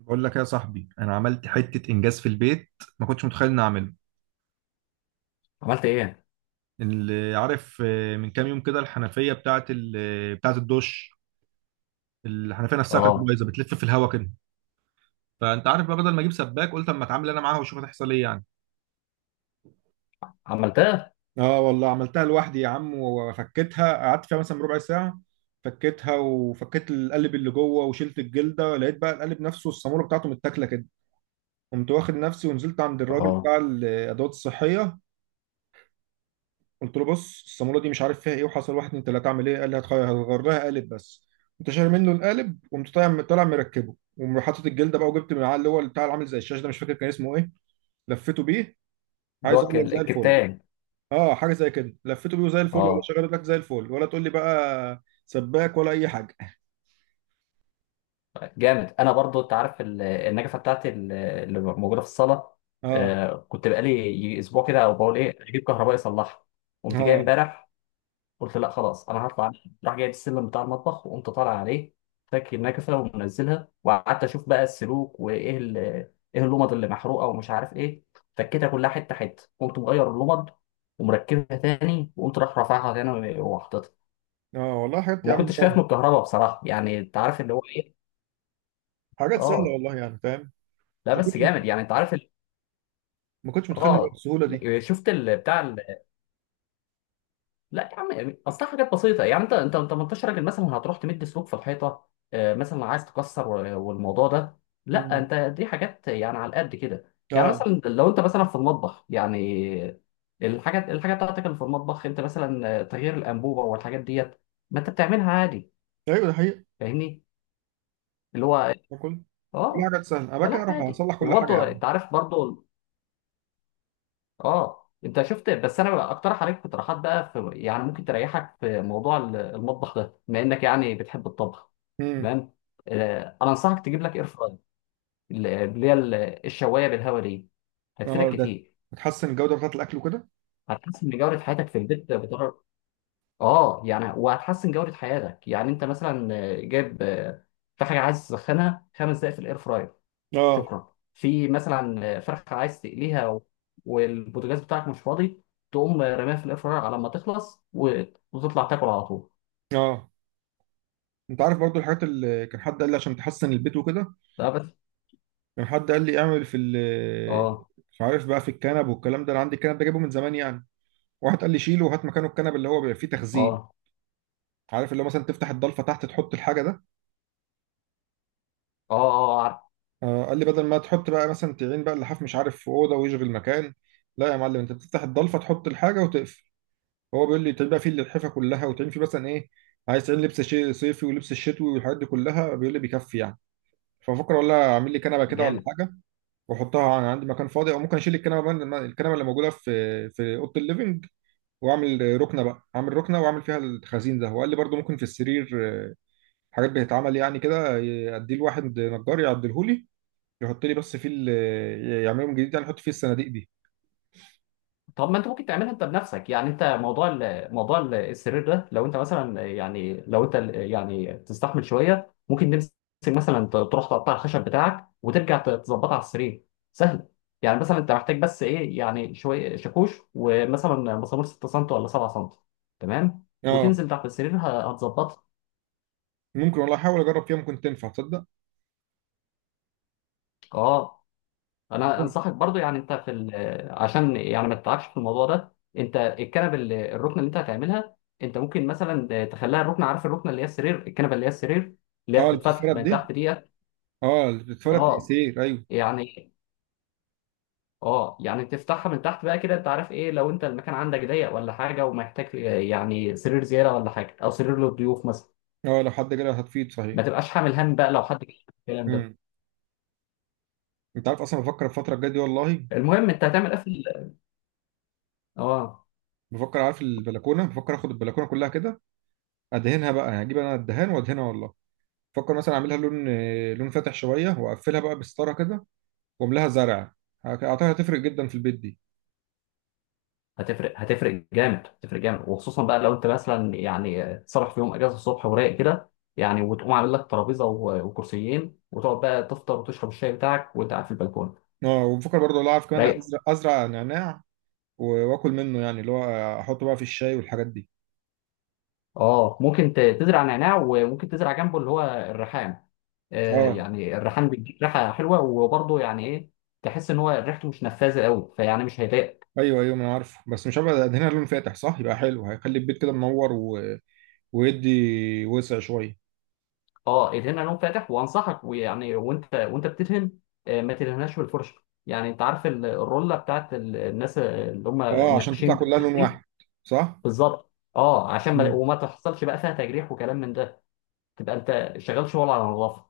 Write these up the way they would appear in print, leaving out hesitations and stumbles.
بقول لك يا صاحبي، انا عملت حته انجاز في البيت. ما كنتش متخيل اني اعمله. عملت ايه؟ اللي عارف، من كام يوم كده الحنفيه بتاعه بتاعه الدش. الحنفيه نفسها كانت اه. بايظه، بتلف في الهواء كده. فانت عارف بقى، بدل ما اجيب سباك قلت اما اتعامل انا معاها واشوف هتحصل ايه يعني. عملتها. اه والله، عملتها لوحدي يا عم، وفكيتها قعدت فيها مثلا ربع ساعه. فكيتها وفكيت القلب اللي جوه وشلت الجلده، لقيت بقى القلب نفسه الصاموله بتاعته متاكله كده. قمت واخد نفسي ونزلت عند الراجل اه، بتاع الادوات الصحيه. قلت له بص، الصامولة دي مش عارف فيها ايه، وحصل واحد اتنين تلاته، اعمل ايه؟ قال لي هتغير هتغير لها قالب بس. قمت شاري منه القالب، وقمت طالع مركبه، وحاطط الجلده بقى، وجبت من العلى اللي هو بتاع اللي عامل زي الشاشه ده، مش فاكر كان اسمه ايه. لفيته بيه. اللي عايز هو اقول لك زي الفل. الكتان. اه، حاجه زي كده، لفيته بيه وزي الفل، ولا اه، شغال لك زي الفل، ولا تقول لي بقى سباك ولا اي حاجه. جامد. انا برضو انت عارف النجفه بتاعتي اللي موجوده في الصاله. اه. كنت بقالي اسبوع كده، او بقول ايه اجيب كهربائي يصلحها. قمت جاي اه. امبارح، قلت لا خلاص انا هطلع أنام. راح جايب السلم بتاع المطبخ وقمت طالع عليه، فك النكفه ومنزلها، وقعدت اشوف بقى السلوك وايه ايه اللمض اللي محروقه ومش عارف ايه. فكيتها كلها حته حته، قمت مغير اللمض ومركبها تاني، وقمت راح رافعها تاني وحاططها. اه والله، حاجات يا وما عم كنتش خايف سهله. من الكهرباء بصراحه، يعني انت عارف اللي هو ايه. حاجات سهله اه، والله، يعني فاهم. لا ما بس كنت جامد، يعني انت عارف ما كنتش متخيل إنها اه بالسهوله دي. لا، شفت بتاع. لا يا عم، يعني اصل حاجات بسيطه، يعني انت 18 راجل مثلا هتروح تمد سلوك في الحيطه، مثلا عايز تكسر والموضوع ده. لا امم. انت دي حاجات يعني على قد كده، يعني اه. مثلا لو انت مثلا في المطبخ يعني الحاجات بتاعتك اللي في المطبخ، انت مثلا تغيير الانبوبه والحاجات ديت، ما انت بتعملها عادي. ايوه، ده حقيقي. فاهمني؟ اللي هو. باكل. كل اه، حاجه تسال، انا بكره فلا اروح عادي، اصلح كل حاجه وبرضه يعني. انت عارف برضه. اه، انت شفت، بس انا بقى اقترح عليك اقتراحات بقى، في يعني ممكن تريحك في موضوع المطبخ ده بما انك يعني بتحب الطبخ. امم. تمام. انا انصحك تجيب لك اير فراير، اللي هي الشوايه بالهواء دي. هتفيدك اه. ده. كتير، بتحسن الجوده بتاعه الاكل وكده. هتحسن من جوده حياتك في البيت بطريقه. اه يعني، وهتحسن جوده حياتك، يعني انت مثلا جايب في حاجه عايز تسخنها 5 دقائق في الاير فراير، اه. شكرا، في مثلا فرخة عايز تقليها والبوتاجاز بتاعك مش فاضي، تقوم رميها في الاير فراير على ما تخلص وتطلع تاكل على طول. اه، انت عارف برضو الحاجات اللي كان حد قال لي عشان تحسن البيت وكده. ده بس. كان حد قال لي اعمل في ال اه. مش عارف بقى، في الكنب والكلام ده، انا عندي الكنب ده جايبه من زمان يعني. واحد قال لي شيله وهات مكانه الكنب اللي هو بيبقى فيه تخزين. اه. عارف اللي هو مثلا تفتح الضلفه تحت تحط الحاجه ده. اه. اه عارف. قال لي بدل ما تحط بقى مثلا تعين بقى اللحاف، مش عارف، في اوضه ويشغل مكان. لا يا معلم، انت بتفتح الضلفه تحط الحاجه وتقفل. هو بيقول لي تعين بقى فيه اللحفه كلها، وتعين فيه مثلا ايه، عايز تعين لبس صيفي ولبس الشتوي والحاجات دي كلها، بيقول لي بيكفي يعني. ففكر والله اعمل لي كنبه كده ولا جامد. حاجه، واحطها، انا عندي مكان فاضي، او ممكن اشيل الكنبه من الكنبه اللي موجوده في اوضه الليفنج. واعمل ركنه بقى، اعمل ركنه واعمل فيها الخزين ده. وقال لي برضو ممكن في السرير حاجات بتتعمل يعني كده، اديه لواحد نجار يعدلهولي، يحط لي بس فيه يعملهم جديد يعني، يحط فيه الصناديق دي. طب ما انت ممكن تعملها انت بنفسك، يعني انت موضوع موضوع السرير ده لو انت مثلا، يعني لو انت يعني تستحمل شويه، ممكن تمسك مثلا تروح تقطع الخشب بتاعك وترجع تظبطها على السرير. سهل، يعني مثلا انت محتاج بس ايه، يعني شويه شاكوش ومثلا مسامير 6 سم ولا 7 سم، تمام، اه وتنزل تحت السرير هتظبطها. ممكن والله، احاول اجرب فيها ممكن تنفع، تصدق؟ اه، انا ممكن. انصحك برضو، يعني انت في عشان يعني ما تتعبش في الموضوع ده، انت الكنبه الركنه اللي انت هتعملها، انت ممكن مثلا تخليها الركنه، عارف الركنه اللي هي السرير، الكنبه اللي هي السرير اللي هي اه، اللي بتتفتح بتتفرد من دي. تحت ديت. اه، بتفرق اه تأثير، ايوه. يعني، اه يعني تفتحها من تحت بقى كده، انت عارف ايه، لو انت المكان عندك ضيق ولا حاجه ومحتاج يعني سرير زياده ولا حاجه، او سرير للضيوف مثلا، اه، لو حد جالي هتفيد صحيح. ما تبقاش حامل هم بقى لو حد جه، الكلام ده. امم. انت عارف اصلا بفكر الفتره الجايه دي والله. المهم انت هتعمل ايه في اه، بفكر، عارف، البلكونه، بفكر اخد البلكونه كلها كده، ادهنها بقى يعني، اجيب انا الدهان وادهنها والله. بفكر مثلا اعملها لون فاتح شويه، واقفلها بقى بستاره كده، واملاها زرع. اعتقد هتفرق جدا في البيت دي. هتفرق، هتفرق جامد، هتفرق جامد، وخصوصا بقى لو انت مثلا يعني صرف في يوم اجازه الصبح ورايق كده، يعني وتقوم عامل لك ترابيزه وكرسيين وتقعد بقى تفطر وتشرب الشاي بتاعك وانت قاعد في البلكونه. اه، وبفكر برضه والله، عارف، كمان رايق. ازرع نعناع واكل منه يعني، اللي هو احطه بقى في الشاي والحاجات دي. اه، ممكن تزرع نعناع، وممكن تزرع جنبه اللي هو الريحان. آه اه يعني الريحان بيديك ريحه حلوه، وبرضه يعني ايه، تحس ان هو ريحته مش نفاذه قوي، فيعني مش هيضايقك. ايوه ايوه، ما انا عارفه، بس مش هبقى ادهنها لون فاتح صح يبقى حلو، هيخلي البيت كده منور، ويدي وسع شويه. اه، ادهنها لون فاتح، وانصحك ويعني وانت بتدهن، ما تدهنهاش بالفرشه، يعني انت عارف الروله بتاعت الناس اللي هم اه، عشان تطلع النقاشين كلها لون واحد. دي. صح. بالظبط، اه، عشان ما مم. وما تحصلش بقى فيها تجريح وكلام من ده، تبقى انت شغال شغل على نظافه.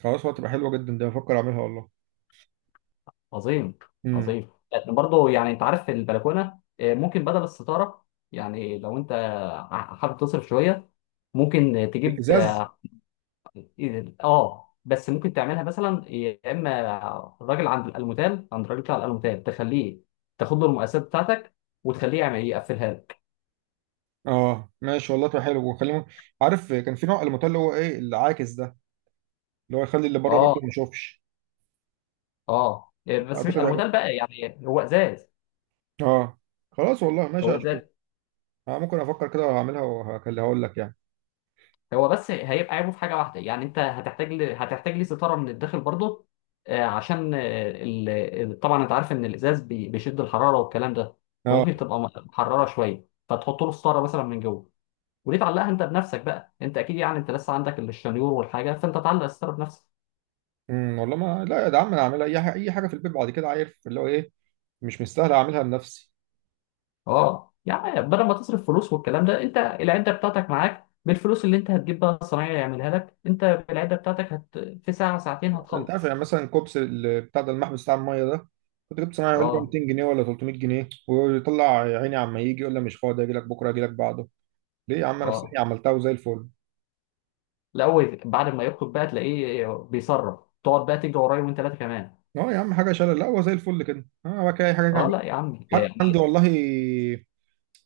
خلاص، هتبقى حلوه جدا ده، بفكر اعملها والله. عظيم. امم. عظيم، لكن برضه يعني انت عارف في البلكونه، ممكن بدل الستاره، يعني لو انت حابب تصرف شويه، ممكن تجيب الازاز. اه بس ممكن تعملها مثلا يا اما الراجل عند الالموتال، عند الراجل بتاع الالموتال، تخليه تاخد له المقاسات بتاعتك وتخليه يعمل يقفلها لك. اه ماشي والله، تبقى حلو، وخلي، عارف، كان في نوع الموتيل اللي هو ايه العاكس ده، اللي هو يخلي اللي بره برضه اه، ما يشوفش. اه، بس مش اعتقد هيبقى. الموتال بقى، يعني هو ازاز. اه. خلاص والله، ماشي، هو ازاز، هشوف. ممكن افكر كده، وهعملها وهكلها اقول لك يعني. هو بس هيبقى عيبه في حاجه واحده، يعني انت هتحتاج ليه ستاره من الداخل برضه، عشان طبعا انت عارف ان الازاز بيشد الحراره والكلام ده، اه. فممكن تبقى محرره شويه، فتحط له ستاره مثلا من جوه. وليه تعلقها انت بنفسك بقى؟ انت اكيد، يعني انت لسه عندك الشنيور والحاجه، فانت تعلق الستاره بنفسك. امم. والله ما لا يا عم، انا هعملها اي حاجه، اي حاجه في البيت بعد كده عارف اللي هو ايه، مش مستاهل اعملها لنفسي. اه، يعني بدل ما تصرف فلوس والكلام ده، انت العده بتاعتك معاك، بالفلوس اللي انت هتجيب بقى الصنايعي يعملها لك، انت بالعده بتاعتك في ساعه ساعتين انت عارف هتخلص. يعني، مثلا كوبس بتاع ده، المحبس بتاع الميه ده، كنت جبت صناعي يقول لي بقى اه. 200 جنيه ولا 300 جنيه، ويطلع يا عيني عما يجي يقول لي مش فاضي، اجي لك بكره اجي لك بعده. ليه يا عم؟ انا في اه، سني عملتها وزي الفل. لا هو بعد ما يخطب بقى تلاقيه بيصرف، تقعد بقى تجري ورايا وانت ثلاثه كمان. اه يا عم، حاجه شلل، لا هو زي الفل كده، اه بقى كده اي حاجه اه، اعمل. لا يا عمي، حتى عندي يعني. والله،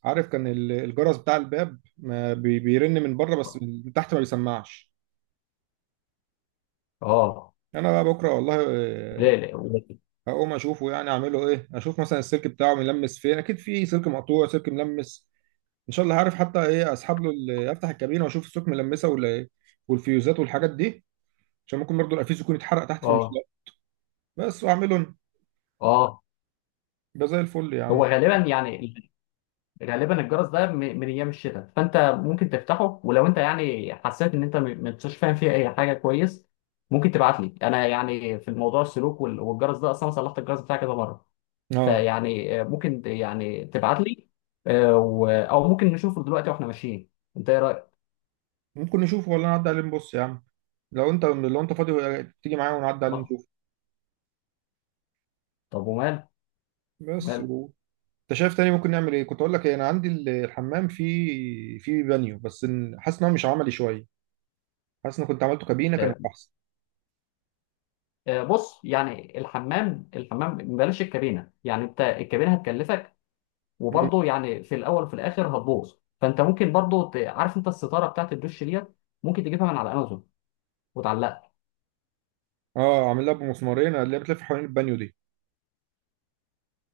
عارف، كان الجرس بتاع الباب ما بيرن من بره بس، من تحت ما بيسمعش. اه. انا بقى بكره والله، لا لا. هقوم اشوفه يعني اعمله ايه، اشوف مثلا السلك بتاعه ملمس فين، اكيد في سلك مقطوع سلك ملمس. ان شاء الله هعرف. حتى ايه، اسحب له افتح الكابينه واشوف السوك ملمسه ولا، والفيوزات والحاجات دي، عشان ممكن برضو الافيز يكون اتحرق تحت فمش اه. لاقي. بس واعمله أنا. اه، يبقى زي الفل يا عم. هو غالبا يعني، غالبا الجرس ده من ايام الشتاء، فانت ممكن تفتحه، ولو انت يعني حسيت ان انت ما انتش فاهم فيه اي حاجه كويس، ممكن تبعت لي انا، يعني في الموضوع السلوك والجرس ده، اصلا صلحت الجرس بتاعي كذا مره. اه فيعني ممكن يعني تبعت لي، او ممكن نشوفه دلوقتي واحنا ماشيين. انت ايه رايك؟ ممكن نشوفه، ولا نعدي عليه نبص يا عم. لو انت فاضي، تيجي معايا ونعدي عليه طب، نشوفه. طب ومال، بس مال. و... انت شايف تاني ممكن نعمل ايه؟ كنت اقول لك ايه، انا عندي الحمام فيه بانيو، بس حاسس ان هو مش عملي شويه، حاسس ان كنت عملته كابينه كانت احسن. بص، يعني الحمام، بلاش الكابينه، يعني انت الكابينه هتكلفك، م. وبرضه يعني في الاول وفي الاخر هتبوظ، فانت ممكن برضه عارف انت الستاره بتاعت الدش ديت، ممكن تجيبها من على امازون وتعلقها. اه، عامل لها بمسمارين اللي هي بتلف حوالين البانيو دي.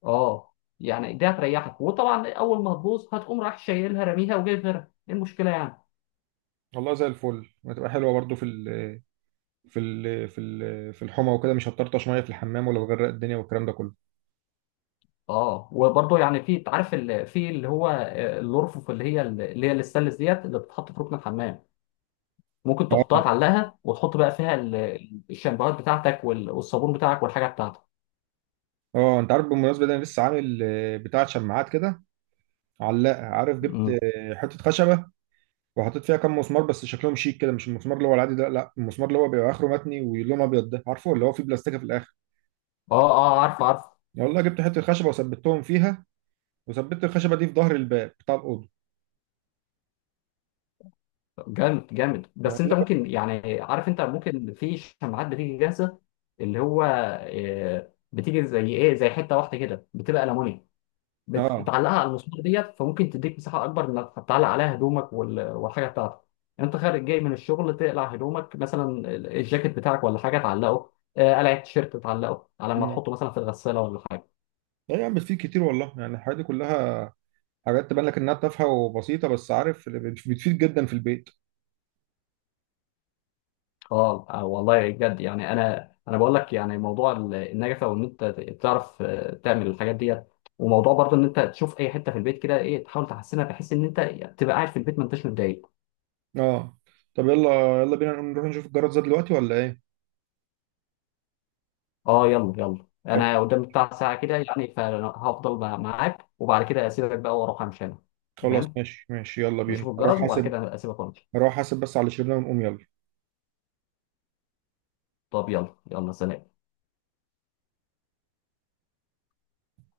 اه، يعني دي هتريحك، وطبعا اول ما هتبوظ هتقوم رايح شايلها راميها وجايب غيرها، ايه المشكله يعني؟ والله زي الفل، هتبقى حلوه برضو في الحمى وكده، مش هتطرطش ميه في الحمام ولا بغرق الدنيا والكلام ده كله. اه، وبرضه يعني في، عارف في اللي هو الأرفف اللي هي الستانلس ديت اللي بتتحط في ركن الحمام، ممكن تحطها اه. تعلقها وتحط بقى فيها الشامبوهات بتاعتك والصابون بتاعك والحاجه بتاعتك. انت عارف بالمناسبه ده، انا لسه عامل، بتاعه شماعات كده، علاقه، عارف، جبت مم. حته خشبه وحطيت فيها كام مسمار، بس شكلهم شيك كده، مش المسمار اللي هو العادي ده، لا المسمار اللي هو بيبقى اخره متني ولونه ابيض ده، عارفه اللي هو فيه بلاستيكه في الاخر. اه اه عارف عارف. والله جبت حته خشبه وثبتهم فيها، وثبت الخشبه دي في ظهر الباب بتاع الاوضه. جامد جامد، بس والله. انت ممكن، يعني عارف، انت ممكن في شماعات بتيجي جاهزه، اللي هو بتيجي زي ايه، زي حته واحده كده بتبقى الومنيوم، اه. بتعلقها على المسمار ديت، فممكن تديك مساحه اكبر انك تعلق عليها هدومك والحاجه بتاعتك. انت خارج جاي من الشغل تقلع هدومك مثلا، الجاكيت بتاعك ولا حاجه تعلقه، قلع التيشيرت تعلقه على ما امم. تحطه مثلا في الغساله ولا حاجه. لا يعني بتفيد كتير والله يعني، الحاجات دي كلها، حاجات تبان لك انها تافهه وبسيطه، بس عارف، بتفيد جدا في البيت. اه، والله بجد، يعني انا بقول لك، يعني موضوع النجفه وان انت تعرف تعمل الحاجات ديت، وموضوع برضه ان انت تشوف اي حته في البيت كده، ايه، تحاول تحسنها بحيث ان انت تبقى قاعد في البيت ما انتش متضايق. اه. طب يلا يلا بينا نروح نشوف الجرد زاد دلوقتي ولا ايه؟ اه، يلا يلا، خل- انا قدام بتاع ساعه كده يعني، فهفضل معاك وبعد كده اسيبك بقى واروح امشي انا. خلاص تمام، ماشي ماشي، يلا بينا نشوف اروح الجرس وبعد حاسب. كده اسيبك وامشي. اروح حاسب بس على اللي شربناه، ونقوم يلا. طب يلا يلا، سلام.